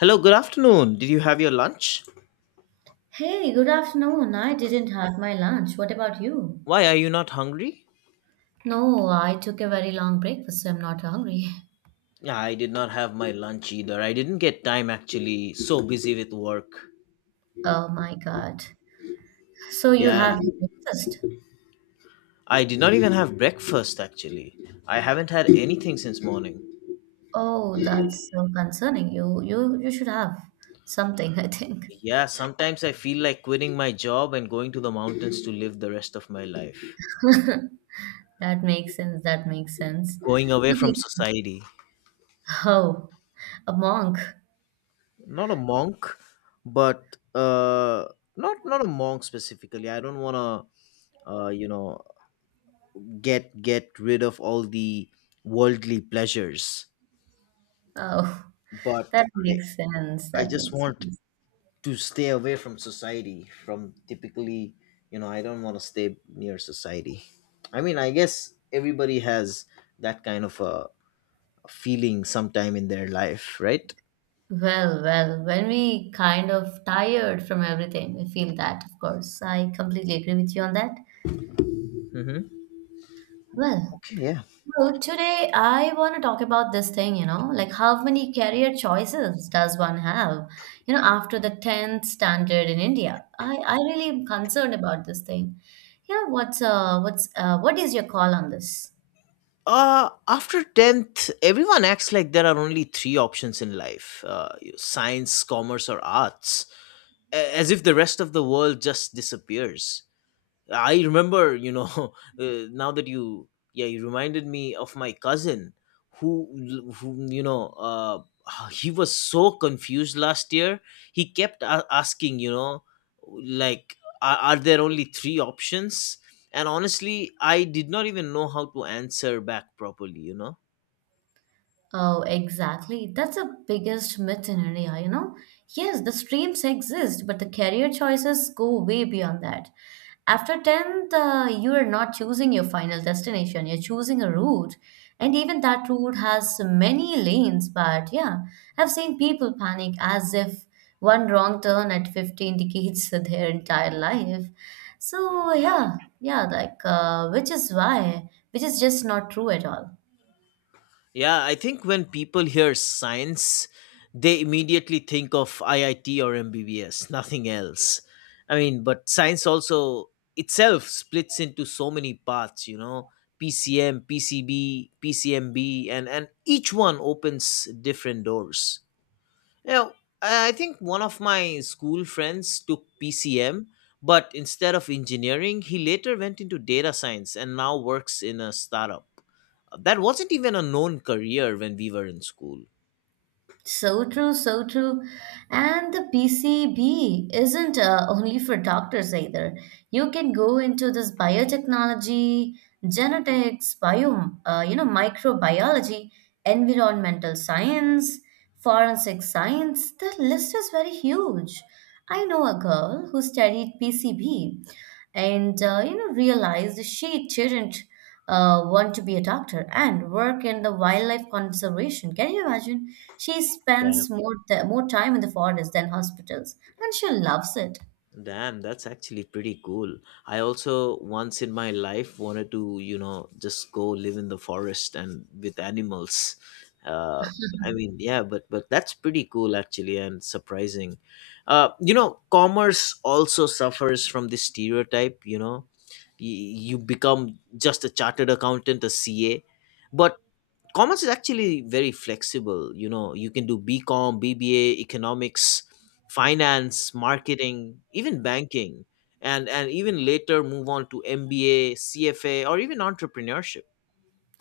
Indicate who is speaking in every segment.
Speaker 1: Hello, good afternoon. Did you have your lunch?
Speaker 2: Hey, good afternoon. I didn't have my lunch. What about you?
Speaker 1: Why are you not hungry?
Speaker 2: No, I took a very long breakfast, so I'm not hungry.
Speaker 1: Yeah, I did not have my lunch either. I didn't get time actually, so busy with work.
Speaker 2: Oh my God. So you
Speaker 1: Yeah,
Speaker 2: have your breakfast?
Speaker 1: I did not even have breakfast actually. I haven't had anything since morning.
Speaker 2: Oh, that's so concerning. You should have something, I think.
Speaker 1: Yeah, sometimes I feel like quitting my job and going to the mountains to live the rest of my life.
Speaker 2: That makes sense. That makes sense.
Speaker 1: Going away from
Speaker 2: Okay.
Speaker 1: society.
Speaker 2: Oh, a monk.
Speaker 1: Not a monk, but not a monk specifically. I don't want to uh you know get rid of all the worldly pleasures,
Speaker 2: Oh,
Speaker 1: but
Speaker 2: that
Speaker 1: i
Speaker 2: makes sense.
Speaker 1: i
Speaker 2: That
Speaker 1: just
Speaker 2: makes
Speaker 1: want
Speaker 2: sense.
Speaker 1: to stay away from society, from typically, I don't want to stay near society. I mean, I guess everybody has that kind of a feeling sometime in their life, right?
Speaker 2: Well, when we kind of tired from everything, we feel that, of course. I completely agree with you on that.
Speaker 1: Mm-hmm.
Speaker 2: Well,
Speaker 1: Okay, yeah.
Speaker 2: so today I want to talk about this thing, you know, like how many career choices does one have, you know, after the 10th standard in India? I really am concerned about this thing. You know, what is your call on this?
Speaker 1: After 10th, everyone acts like there are only three options in life, science, commerce, or arts, as if the rest of the world just disappears. I remember, uh, now that you, yeah, you reminded me of my cousin who, who you know, uh, he was so confused last year. He kept asking, like, are there only three options? And honestly, I did not even know how to answer back properly, you know?
Speaker 2: Oh, exactly. That's the biggest myth in India, you know? Yes, the streams exist, but the career choices go way beyond that. After 10th, you are not choosing your final destination, you're choosing a route. And even that route has many lanes, but yeah, I've seen people panic as if one wrong turn at 50 indicates their entire life. So yeah, like, which is just not true at all.
Speaker 1: Yeah, I think when people hear science, they immediately think of IIT or MBBS, nothing else. I mean, but science also itself splits into so many parts, PCM, PCB, PCMB, and each one opens different doors. Yeah, I think one of my school friends took PCM, but instead of engineering, he later went into data science and now works in a startup. That wasn't even a known career when we were in school.
Speaker 2: So true, so true. And the PCB isn't only for doctors either. You can go into this biotechnology, genetics, microbiology, environmental science, forensic science. The list is very huge. I know a girl who studied PCB and you know realized she didn't want to be a doctor and work in the wildlife conservation. Can you imagine? She
Speaker 1: Yeah.
Speaker 2: spends more time in the forest than hospitals, and she loves it.
Speaker 1: Damn, that's actually pretty cool. I also once in my life wanted to, just go live in the forest and with animals. Uh, I mean, yeah, but that's pretty cool actually and surprising. Commerce also suffers from this stereotype. You become just a chartered accountant, a CA, but commerce is actually very flexible, you can do bcom, bba, economics, finance, marketing, even banking, and even later move on to mba, cfa, or even entrepreneurship.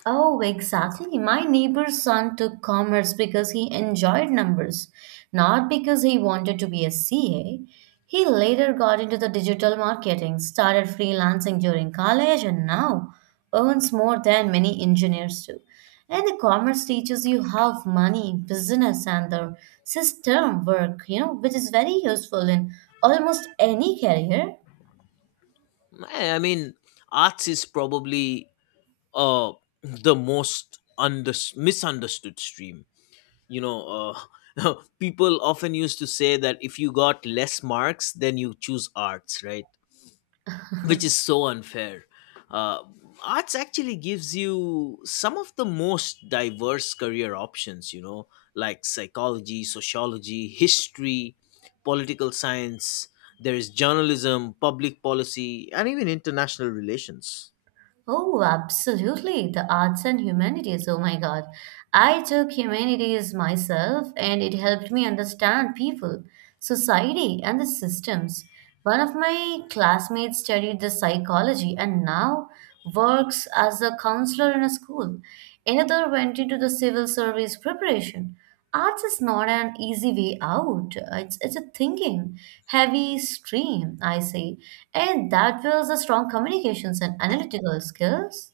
Speaker 2: Oh, exactly. My neighbor's son took commerce because he enjoyed numbers, not because he wanted to be a CA. He later got into the digital marketing, started freelancing during college, and now earns more than many engineers do. And the commerce teaches you how money, business, and the system work, you know, which is very useful in almost any career.
Speaker 1: I mean, arts is probably uh the most under misunderstood stream, you know uh people often used to say that if you got less marks, then you choose arts, right? Which is so unfair. Uh, Arts actually gives you some of the most diverse career options, like psychology, sociology, history, political science, there is journalism, public policy, and even international relations.
Speaker 2: Oh, absolutely. The arts and humanities. Oh my God. I took humanities myself and it helped me understand people, society, and the systems. One of my classmates studied the psychology and now works as a counselor in a school. Another went into the civil service preparation. Arts is not an easy way out. It's a thinking, heavy stream, I say. And that builds a strong communications and analytical skills.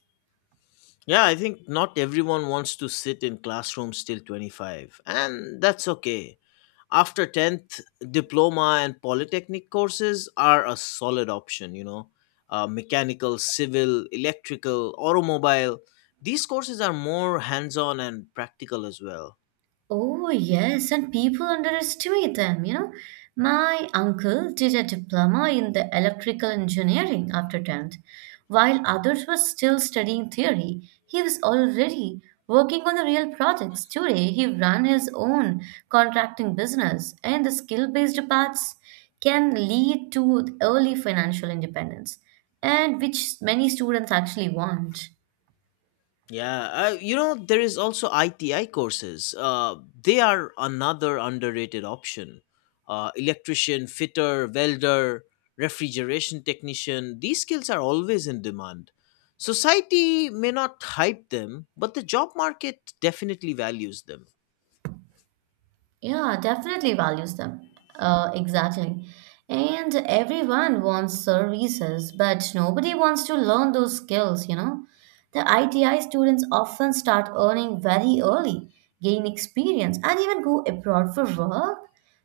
Speaker 1: Yeah, I think not everyone wants to sit in classrooms till 25, and that's okay. After 10th, diploma and polytechnic courses are a solid option, mechanical, civil, electrical, automobile, these courses are more hands-on and practical as well.
Speaker 2: Oh, yes, and people underestimate them, you know. My uncle did a diploma in the electrical engineering after 10th. While others were still studying theory, he was already working on the real projects. Today, he ran his own contracting business, and the skill-based paths can lead to early financial independence, and which many students actually want.
Speaker 1: Yeah, there is also ITI courses. They are another underrated option. Electrician, fitter, welder, refrigeration technician, these skills are always in demand. Society may not hype them, but the job market definitely values them.
Speaker 2: Yeah, definitely values them. Exactly. And everyone wants services, but nobody wants to learn those skills, you know. The ITI students often start earning very early, gain experience, and even go abroad for work.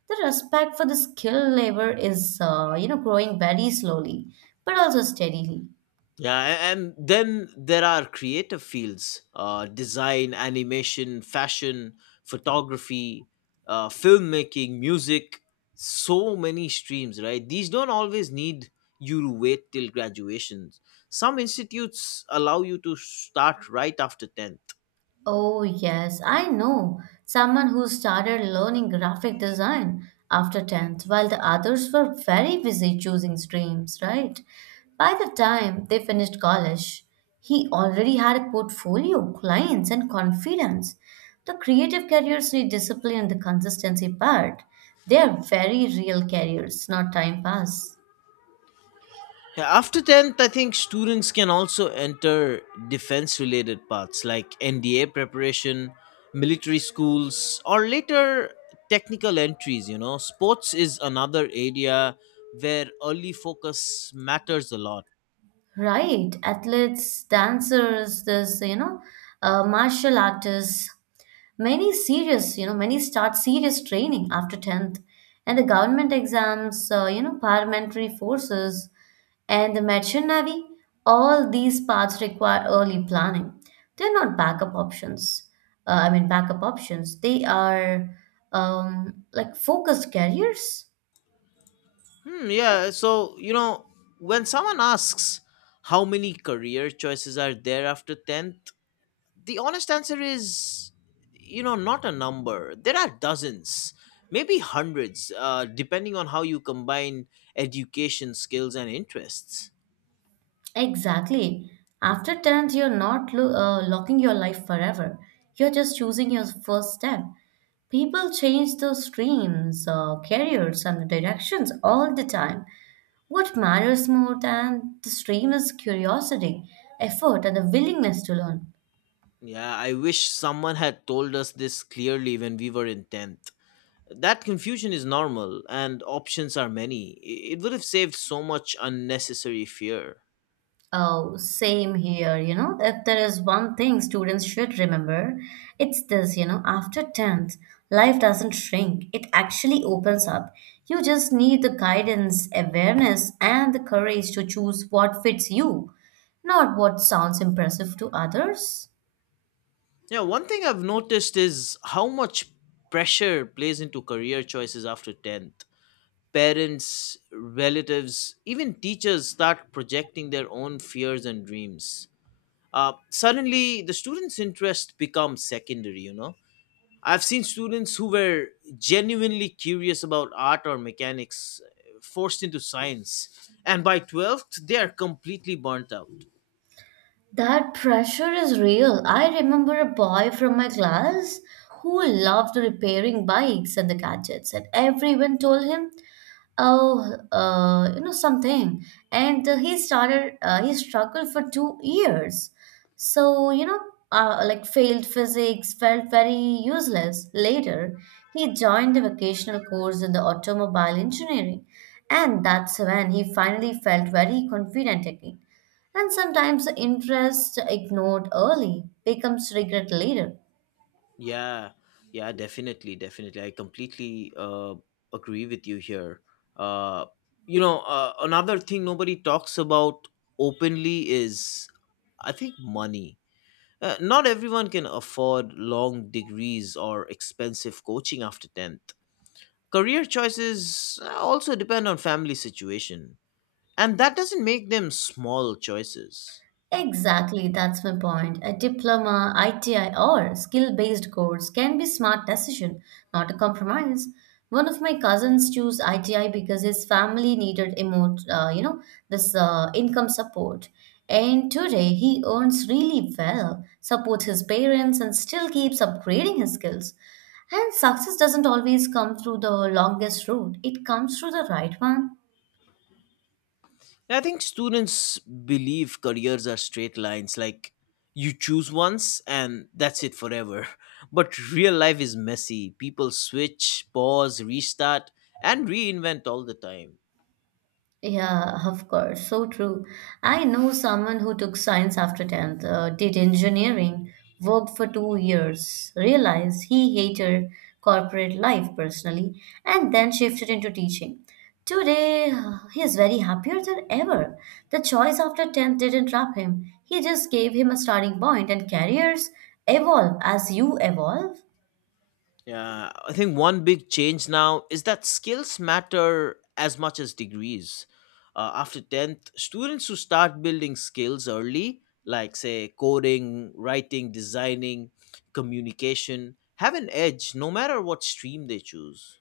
Speaker 2: The respect for the skilled labor is, growing very slowly, but also steadily.
Speaker 1: Yeah, and then there are creative fields, design, animation, fashion, photography, filmmaking, music, so many streams, right? These don't always need you to wait till graduations. Some institutes allow you to start right after 10.
Speaker 2: Oh, yes, I know someone who started learning graphic design after 10th, while the others were very busy choosing streams, right? By the time they finished college, he already had a portfolio, clients, and confidence. The creative careers need discipline and the consistency part. They are very real careers, not time pass.
Speaker 1: Yeah, after 10th, I think students can also enter defense related paths like NDA preparation, military schools, or later technical entries. Sports is another area where early focus matters a lot.
Speaker 2: Right, athletes, dancers, this, martial artists, many serious, you know, many start serious training after 10th, and the government exams, paramilitary forces, and the merchant navy, all these paths require early planning. They're not backup options. Backup options. They are like focused careers.
Speaker 1: Yeah, so, when someone asks how many career choices are there after 10th, the honest answer is, not a number. There are dozens, maybe hundreds, depending on how you combine education, skills, and interests.
Speaker 2: Exactly. After 10th, you're not lo- locking your life forever. You're just choosing your first step. People change those streams, careers, and directions all the time. What matters more than the stream is curiosity, effort, and the willingness to learn.
Speaker 1: Yeah, I wish someone had told us this clearly when we were in 10th. That confusion is normal and options are many. It would have saved so much unnecessary fear.
Speaker 2: Oh, same here, you know. If there is one thing students should remember, it's this, you know, after 10th, life doesn't shrink, it actually opens up. You just need the guidance, awareness, and the courage to choose what fits you, not what sounds impressive to others.
Speaker 1: Yeah, one thing I've noticed is how much pressure plays into career choices after 10th. Parents, relatives, even teachers start projecting their own fears and dreams. Suddenly, the student's interest becomes secondary. I've seen students who were genuinely curious about art or mechanics, forced into science, and by 12th, they are completely burnt out.
Speaker 2: That pressure is real. I remember a boy from my class who loved repairing bikes and the gadgets, and everyone told him oh, you know something. And he struggled for 2 years. So, like failed physics, felt very useless. Later, he joined a vocational course in the automobile engineering. And that's when he finally felt very confident again. And sometimes the interest ignored early becomes regret later.
Speaker 1: Yeah, yeah, definitely, definitely. I completely agree with you here. Uh, Another thing nobody talks about openly is, I think, money. Not everyone can afford long degrees or expensive coaching after 10th. Career choices, also depend on family situation, and that doesn't make them small choices.
Speaker 2: Exactly, that's my point. A diploma, ITI, or skill-based course can be smart decision, not a compromise. One of my cousins chose ITI because his family needed emo you know, this income support. And today he earns really well, supports his parents, and still keeps upgrading his skills. And success doesn't always come through the longest route; it comes through the right one.
Speaker 1: I think students believe careers are straight lines, like you choose once and that's it forever. But real life is messy. People switch, pause, restart, and reinvent all the time.
Speaker 2: Yeah, of course. So true. I know someone who took science after 10th, did engineering, worked for 2 years, realized he hated corporate life personally, and then shifted into teaching. Today, he is very happier than ever. The choice after 10th didn't trap him, he just gave him a starting point, and careers evolve as you evolve.
Speaker 1: Yeah, I think one big change now is that skills matter as much as degrees. After 10th, students who start building skills early, like say coding, writing, designing, communication, have an edge no matter what stream they choose.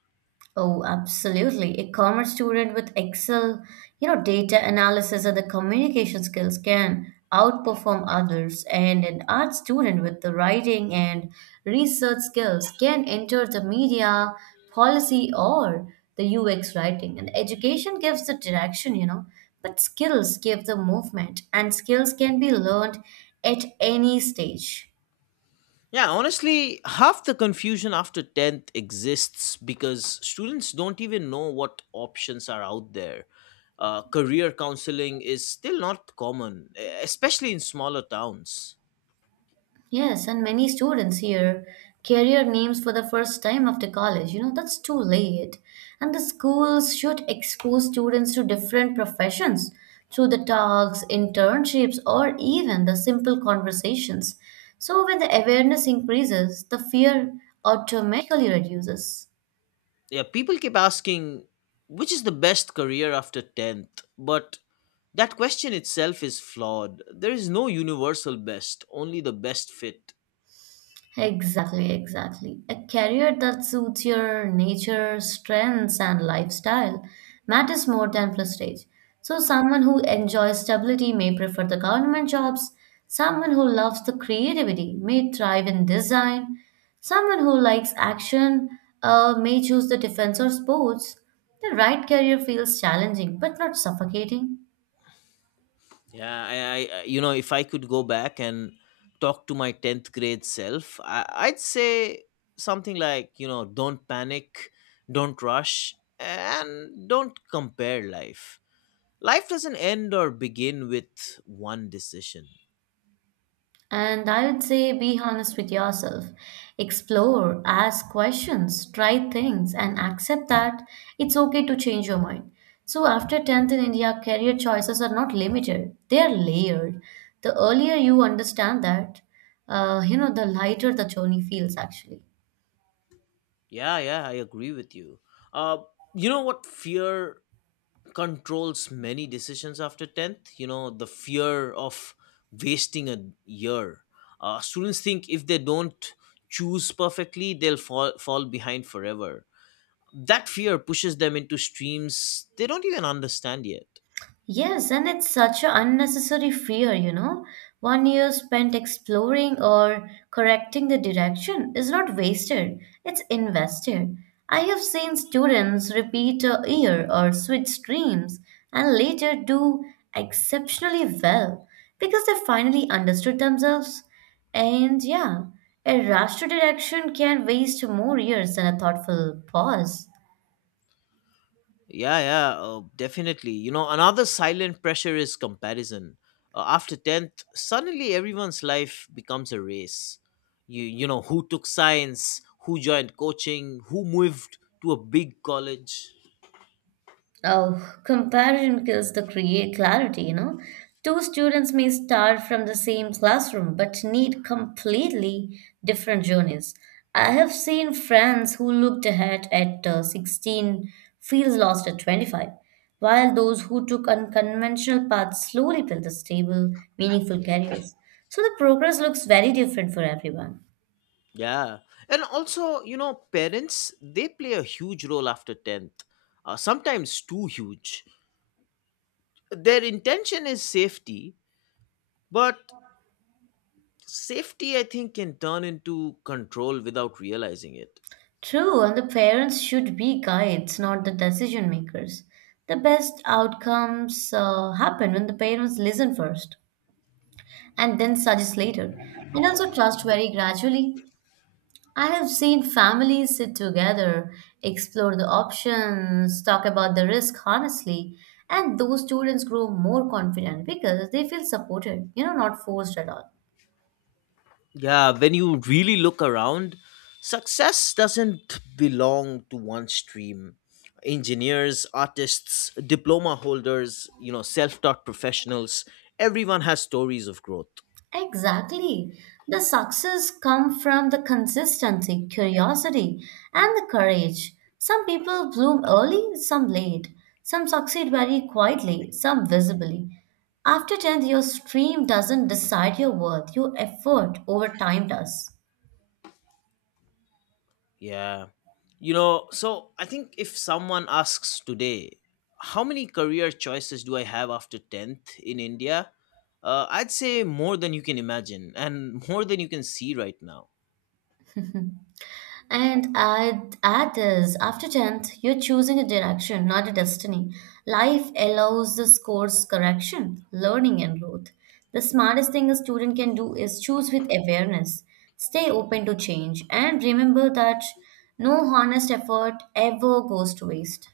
Speaker 2: Oh, absolutely. A commerce student with Excel, you know, data analysis and the communication skills can outperform others, and an art student with the writing and research skills can enter the media, policy, or the UX writing. And education gives the direction, you know, but skills give the movement, and skills can be learned at any stage.
Speaker 1: Yeah, honestly, half the confusion after 10th exists because students don't even know what options are out there. Career counseling is still not common, especially in smaller towns.
Speaker 2: Yes, and many students hear career names for the first time after college. You know, that's too late. And the schools should expose students to different professions through the talks, internships, or even the simple conversations. So when the awareness increases, the fear automatically reduces.
Speaker 1: Yeah, people keep asking which is the best career after 10th, but that question itself is flawed. There is no universal best, only the best fit.
Speaker 2: Exactly, exactly. A career that suits your nature, strengths, and lifestyle matters more than prestige. So, someone who enjoys stability may prefer the government jobs. Someone who loves the creativity may thrive in design. Someone who likes action may choose the defense or sports. The right career feels challenging but not suffocating.
Speaker 1: Yeah, if I could go back and talk to my 10th grade self, I'd say something like, don't panic, don't rush, and don't compare life. Life doesn't end or begin with one decision.
Speaker 2: And I would say be honest with yourself. Explore, ask questions, try things, and accept that it's okay to change your mind. So, after 10th in India, career choices are not limited, they are layered. The earlier you understand that, the lighter the journey feels actually.
Speaker 1: Yeah, yeah, I agree with you. Uh, you know what? Fear controls many decisions after 10th. The fear of wasting a year. Students think if they don't choose perfectly, they'll fall behind forever. That fear pushes them into streams they don't even understand yet.
Speaker 2: Yes, and it's such an unnecessary fear, you know. 1 year spent exploring or correcting the direction is not wasted, it's invested. I have seen students repeat a year or switch streams and later do exceptionally well because they finally understood themselves. And yeah, a rush to direction can waste more years than a thoughtful pause.
Speaker 1: Yeah, yeah, definitely. Another silent pressure is comparison. After 10th, suddenly everyone's life becomes a race. Who took science, who joined coaching, who moved to a big college.
Speaker 2: Oh, comparison kills the create clarity, you know. Two students may start from the same classroom but need completely different journeys. I have seen friends who looked ahead at 16 feel lost at 25, while those who took unconventional paths slowly build the stable, meaningful careers. So the progress looks very different for everyone.
Speaker 1: Yeah. And also, parents, they play a huge role after 10th, sometimes too huge. Their intention is safety, but safety, I think, can turn into control without realizing it.
Speaker 2: True, and the parents should be guides, not the decision makers. The best outcomes happen when the parents listen first and then suggest later, and also trust very gradually. I have seen families sit together, explore the options, talk about the risk honestly, and those students grow more confident because they feel supported, you know, not forced at all.
Speaker 1: Yeah, when you really look around, success doesn't belong to one stream. Engineers, artists, diploma holders, self taught professionals, everyone has stories of growth.
Speaker 2: Exactly. The success come from the consistency, curiosity, and the courage. Some people bloom early, some late. Some succeed very quietly, some visibly. After 10th, your stream doesn't decide your worth, your effort over time does.
Speaker 1: Yeah. So I think if someone asks today, how many career choices do I have after 10th in India? I'd say more than you can imagine and more than you can see right now.
Speaker 2: And add is after 10th, you're choosing a direction, not a destiny. Life allows this course correction, learning, and growth. The smartest thing a student can do is choose with awareness, stay open to change, and remember that no honest effort ever goes to waste.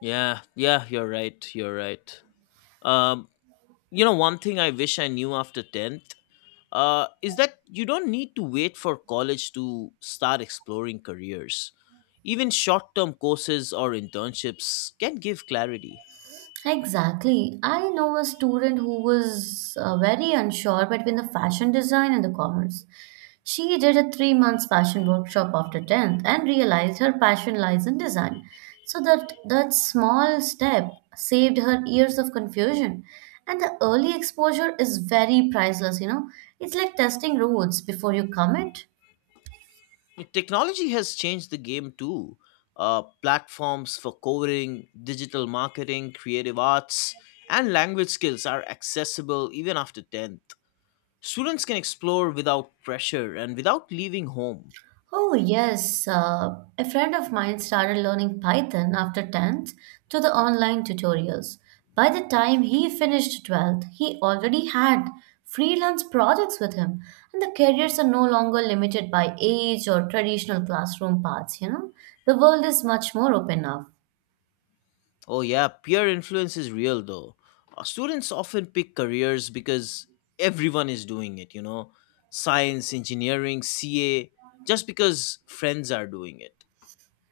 Speaker 1: Yeah, yeah, you're right. You're right. Um, you know, one thing I wish I knew after 10th, is that you don't need to wait for college to start exploring careers. Even short-term courses or internships can give clarity.
Speaker 2: Exactly. I know a student who was very unsure between the fashion design and the commerce. She did a 3 months fashion workshop after 10th and realized her passion lies in design. So that small step saved her years of confusion. And the early exposure is very priceless, you know. It's like testing roads before you comment.
Speaker 1: Technology has changed the game too. Platforms for coding, digital marketing, creative arts, and language skills are accessible even after 10th. Students can explore without pressure and without leaving home.
Speaker 2: Oh, yes. A friend of mine started learning Python after 10th to the online tutorials. By the time he finished 12th, he already had freelance projects with him, and the careers are no longer limited by age or traditional classroom paths, you know. The world is much more open now.
Speaker 1: Oh, yeah, peer influence is real though. Students often pick careers because everyone is doing it, science, engineering, CA, just because friends are doing it.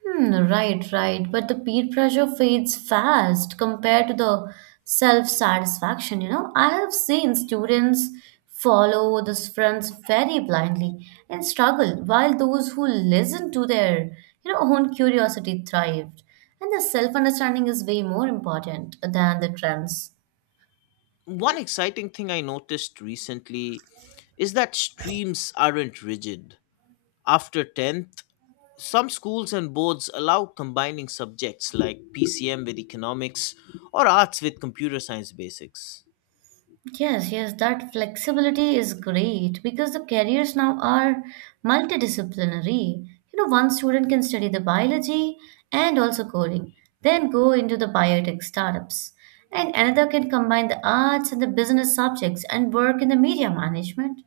Speaker 2: Hmm, right, right. But the peer pressure fades fast compared to the self-satisfaction, you know. I have seen students follow the friends very blindly and struggle, while those who listen to their, you know, own curiosity thrived. And the self-understanding is way more important than the trends.
Speaker 1: One exciting thing I noticed recently is that streams aren't rigid. After 10th, some schools and boards allow combining subjects like PCM with economics or arts with computer science basics.
Speaker 2: Yes, yes, that flexibility is great because the careers now are multidisciplinary. You know, one student can study the biology and also coding, then go into the biotech startups. And another can combine the arts and the business subjects and work in the media management.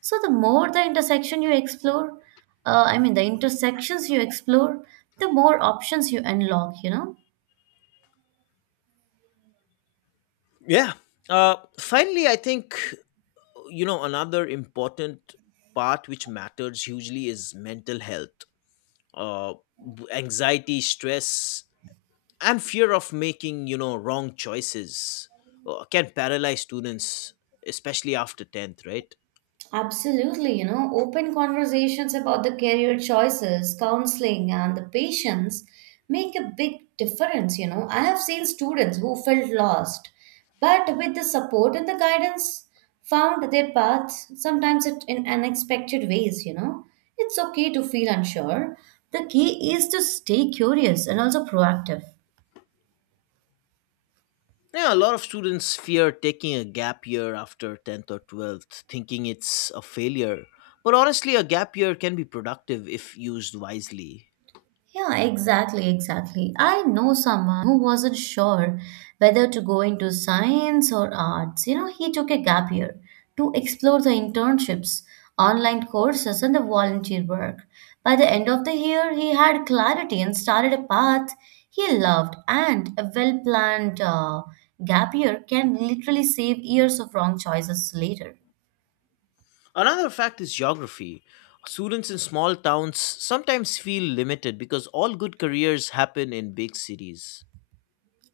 Speaker 2: So the more the intersection you explore, the intersections you explore, the more options you unlock, you know.
Speaker 1: Yeah. Finally, I think, another important part which matters hugely is mental health, uh anxiety, stress, and fear of making, wrong choices, can paralyze students, especially after 10th, right?
Speaker 2: Absolutely, you know, open conversations about the career choices, counseling, and the patients make a big difference. You know, I have seen students who felt lost, but with the support and the guidance, found their path, sometimes it in unexpected ways. You know, it's okay to feel unsure. The key is to stay curious and also proactive.
Speaker 1: Yeah, a lot of students fear taking a gap year after 10th or 12th thinking it's a failure, but honestly a gap year can be productive if used wisely.
Speaker 2: Yeah, exactly. I know someone who wasn't sure whether to go into science or arts. You know, he took a gap year to explore the internships, online courses, and the volunteer work. By the end of the year, he had clarity and started a path he loved. And a well planned gap year can literally save years of wrong choices later.
Speaker 1: Another fact is geography. Students in small towns sometimes feel limited because all good careers happen in big cities.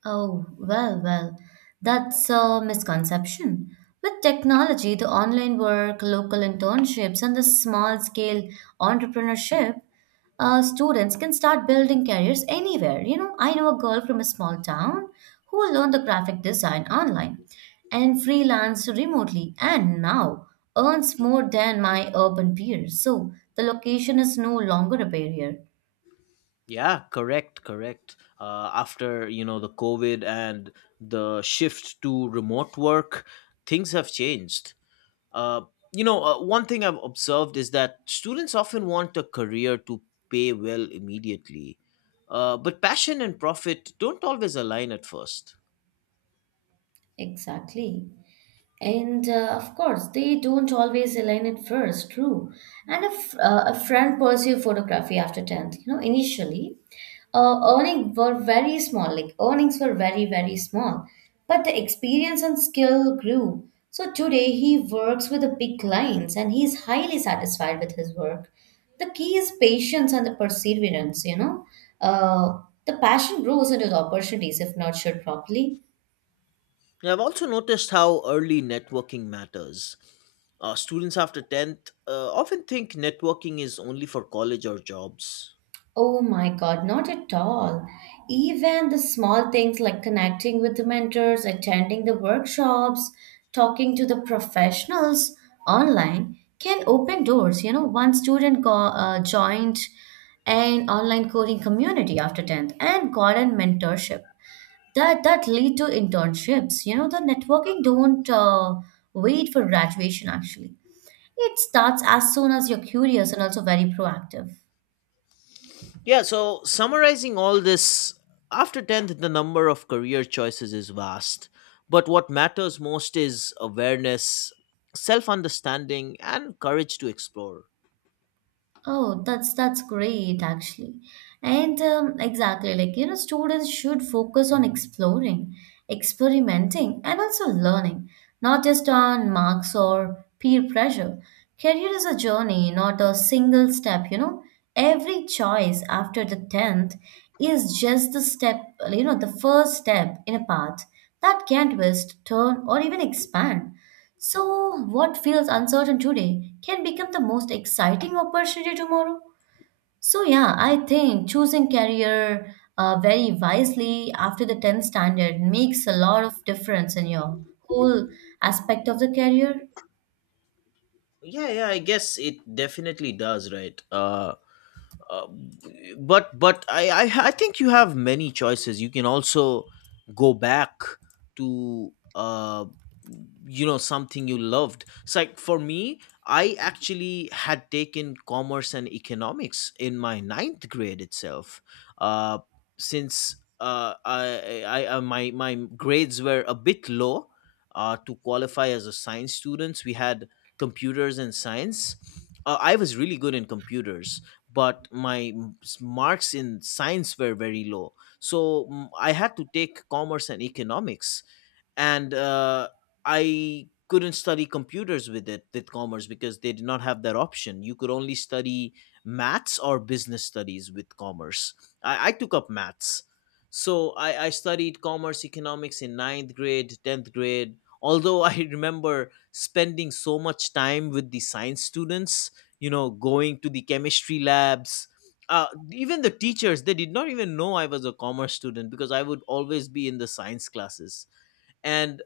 Speaker 2: Oh, well, that's a misconception. With technology, the online work, local internships, and the small scale entrepreneurship, students can start building careers anywhere. You know, I know a girl from a small town who learned the graphic design online and freelanced remotely and now earns more than my urban peers. So the location is no longer a barrier.
Speaker 1: Yeah, correct, correct. After, you know, the COVID and the shift to remote work, things have changed. Uh, One thing I've observed is that students often want a career to pay well immediately, but passion and profit don't always align at first.
Speaker 2: Exactly. And of course, they don't always align at first, true. And if a friend pursued photography after 10th, you know, initially, earnings were very small, like earnings were very, very small. But the experience and skill grew. So today he works with the big clients and he is highly satisfied with his work. The key is patience and the perseverance, you know. Uh, the passion grows into the opportunities if nurtured properly.
Speaker 1: I've also noticed how early networking matters. Students after 10th, often think networking is only for college or jobs.
Speaker 2: Oh my God, not at all. Even the small things like connecting with the mentors, attending the workshops, talking to the professionals online can open doors. You know, joined an online coding community after 10th and got a mentorship. That lead to internships. You know, the networking don't wait for graduation actually. It starts as soon as you're curious and also very proactive.
Speaker 1: Yeah, so summarizing all this, after 10th, the number of career choices is vast. But what matters most is awareness, self understanding, and courage to explore.
Speaker 2: Oh, that's great actually. And exactly like you know students should focus on exploring, experimenting and also learning, not just on marks or peer pressure. Career is a journey, not a single step, you know. Every choice after the 10th is just the step, you know, the first step in a path that can twist, turn or even expand. So, what feels uncertain today can become the most exciting opportunity tomorrow. So, yeah, I think choosing career very wisely after the 10th standard makes a lot of difference in your whole aspect of the career.
Speaker 1: Yeah, yeah, I guess it definitely does, right? Uh, but I think you have many choices. You can also go back to something you loved. It's like for me, I actually had taken commerce and economics in my ninth grade itself. Uh, since I my My grades were a bit low. To qualify as a science students, we had computers and science. I was really good in computers, but my marks in science were very low, so I had to take commerce and economics, and I couldn't study computers with commerce because they did not have that option. You could only study maths or business studies with commerce. I took up maths, so I studied commerce economics in ninth grade, 10th grade. Although I remember spending so much time with the science students, going to the chemistry labs. Uh, Even the teachers, they did not even know I was a commerce student because I would always be in the science classes, and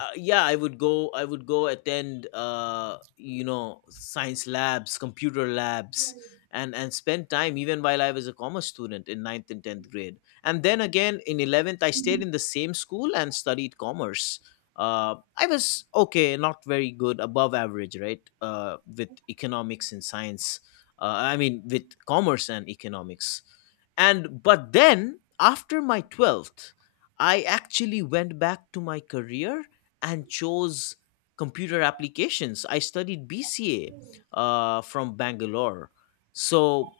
Speaker 1: yeah, I would go attend science labs, computer labs, and spend time even while I was a commerce student in ninth and 10th grade. And then again in 11th, I stayed in the same school and studied commerce. I was okay, not very good, above average, right? With economics and science, I mean, with commerce and economics. And But then after my 12th, I actually went back to my career and chose computer applications. I studied BCA, from Bangalore. So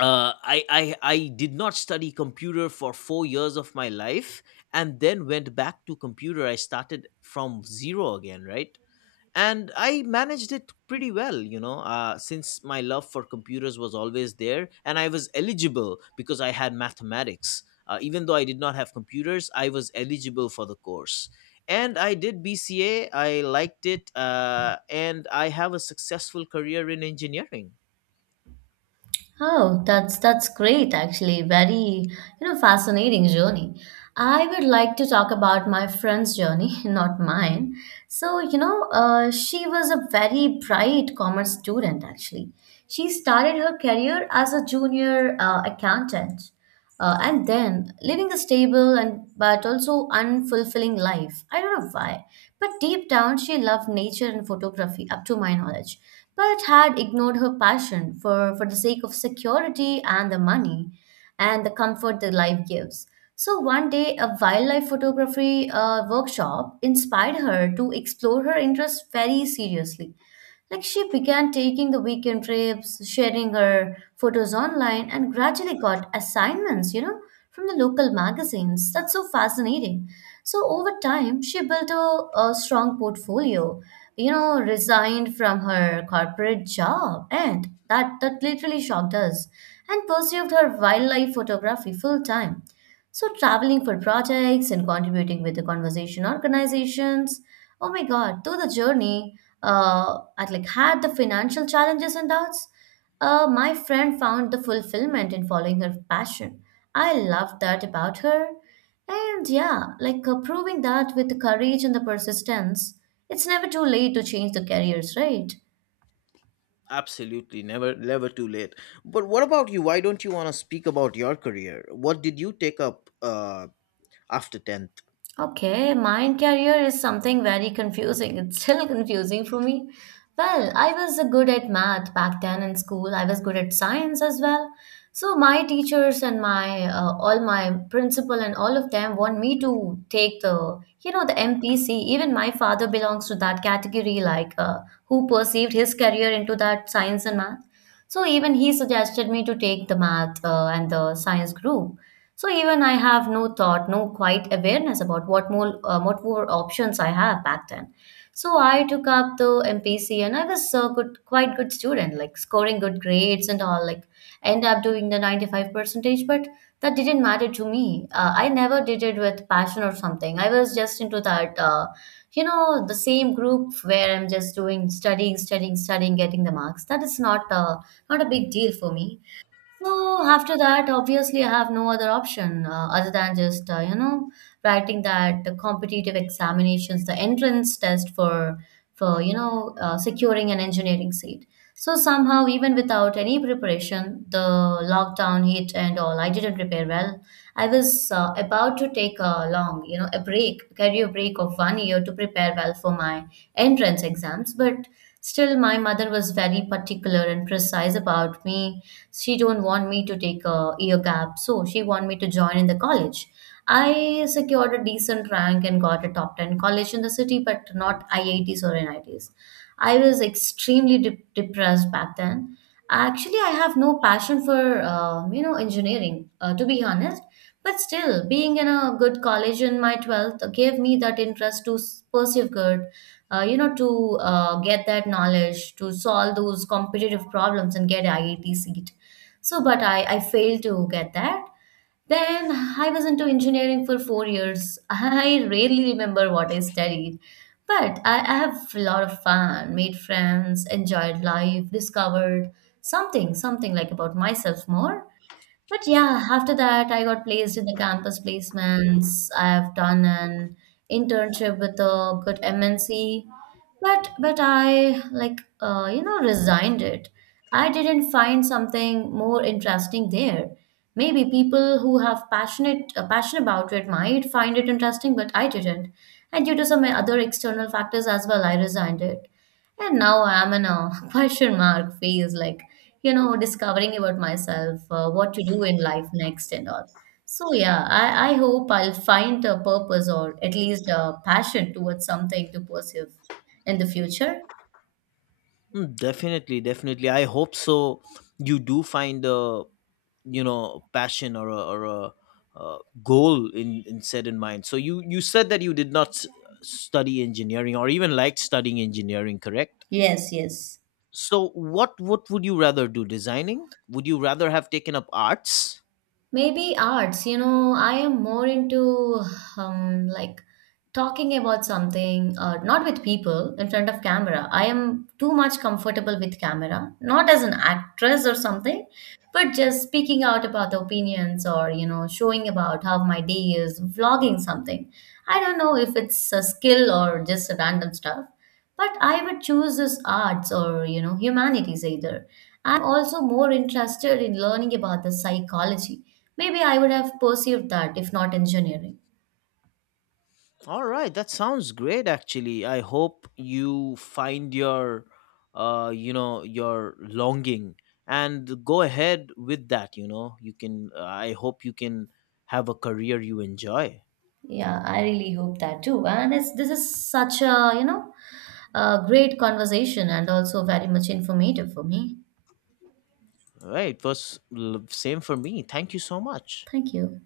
Speaker 1: I did not study computer for 4 years of my life and then went back to computer. I started from zero again, right? And I managed it pretty well, since my love for computers was always there, and I was eligible because I had mathematics. Even though I did not have computers, I was eligible for the course. And I did BCA. I liked it, and I have a successful career in engineering.
Speaker 2: Oh, that's great actually. Very, you know, fascinating journey. I would like to talk about my friend's journey, not mine. So, you know, she was a very bright commerce student actually. She started her career as a junior accountant, and then living a stable and but also unfulfilling life. I don't know why, but deep down she loved nature and photography, up to my knowledge, but had ignored her passion for the sake of security and the money, and the comfort the life gives. So one day, a wildlife photography workshop inspired her to explore her interests very seriously. Like she began taking the weekend trips, sharing her photos online, and gradually got assignments, you know, from the local magazines. That's so fascinating. So over time, she built a strong portfolio, you know, resigned from her corporate job, and that literally shocked us, and pursued her wildlife photography full time. So traveling for projects and contributing with the conversation organizations. Oh my God, through the journey, I like had the financial challenges and doubts. My friend found the fulfillment in following her passion. I loved that about her. And yeah, like proving that with the courage and the persistence, it's never too late to change the careers, right?
Speaker 1: Absolutely, never, never too late. But what about you? Why don't you want to speak about your career? What did you take up, after 10th?
Speaker 2: Okay, mind career is something very confusing. It's still confusing for me. Well, I was good at math back then in school. I was good at science as well. So my teachers and my all my principal and all of them want me to take the you know the MPC. Even my father belongs to that category, who perceived his career into that science and math. So even he suggested me to take the math and the science group. So even I have no thought, no quiet awareness about what more options I have back then. So I took up the MPC and I was a good, quite good student, like scoring good grades and all. Like end up doing the 95 percentage, but that didn't matter to me. I never did it with passion or something. I was just into that, you know, the same group where I'm just doing studying, studying, studying, getting the marks. That is not a big deal for me. So after that, obviously, I have no other option other than just you know writing that competitive examinations, the entrance test for you know securing an engineering seat. So somehow, even without any preparation, the lockdown hit and all. I didn't prepare well. I was about to take a long, you know, a break, career break of 1 year to prepare well for my entrance exams, but still, my mother was very particular and precise about me, she don't want me to take a year gap, so she want me to join in the college. I secured a decent rank and got a top 10 college in the city, but not IITs or NITs, ITs. I was extremely depressed back then. Actually I have no passion for you know engineering to be honest. But still, being in a good college in my 12th gave me that interest to pursue good, you know, to get that knowledge, to solve those competitive problems and get IIT seat. So, but I failed to get that. Then I was into engineering for 4 years. I rarely remember what I studied. But I have a lot of fun, made friends, enjoyed life, discovered something like about myself more. But yeah, after that, I got placed in the campus placements. I have done an internship with a good MNC, but I like you know resigned it. I didn't find something more interesting there. Maybe people who have passion about it might find it interesting, but I didn't. And due to some other external factors as well, I resigned it. And now I'm in a question mark phase, like, you know, discovering about myself, what to do in life next and all. So yeah, I hope I'll find a purpose or at least a passion towards something to pursue in the future.
Speaker 1: Mm. Definitely, definitely. I hope so. You do find a, passion, or a goal, in set in mind. So you said that you did not study engineering or even liked studying engineering, correct?
Speaker 2: Yes, yes.
Speaker 1: So what would you rather do? Designing? Would you rather have taken up arts?
Speaker 2: Maybe arts, you know, I am more into um, like talking about something, not with people in front of camera. I am too much comfortable with camera, not as an actress or something, but just speaking out about the opinions or, you know, showing about how my day is, vlogging something. I don't know if it's a skill or just a random stuff. But I would choose this arts or, you know, humanities either. I'm also more interested in learning about the psychology. Maybe I would have pursued that if not engineering.
Speaker 1: All right, that sounds great actually. I hope you find your you know your longing and go ahead with that, you know. You can I hope you can have a career you enjoy.
Speaker 2: Yeah, I really hope that too. And it's, this is such a, you know, a great conversation and also very much informative for me.
Speaker 1: All right, it was same for me. Thank you so much.
Speaker 2: Thank you.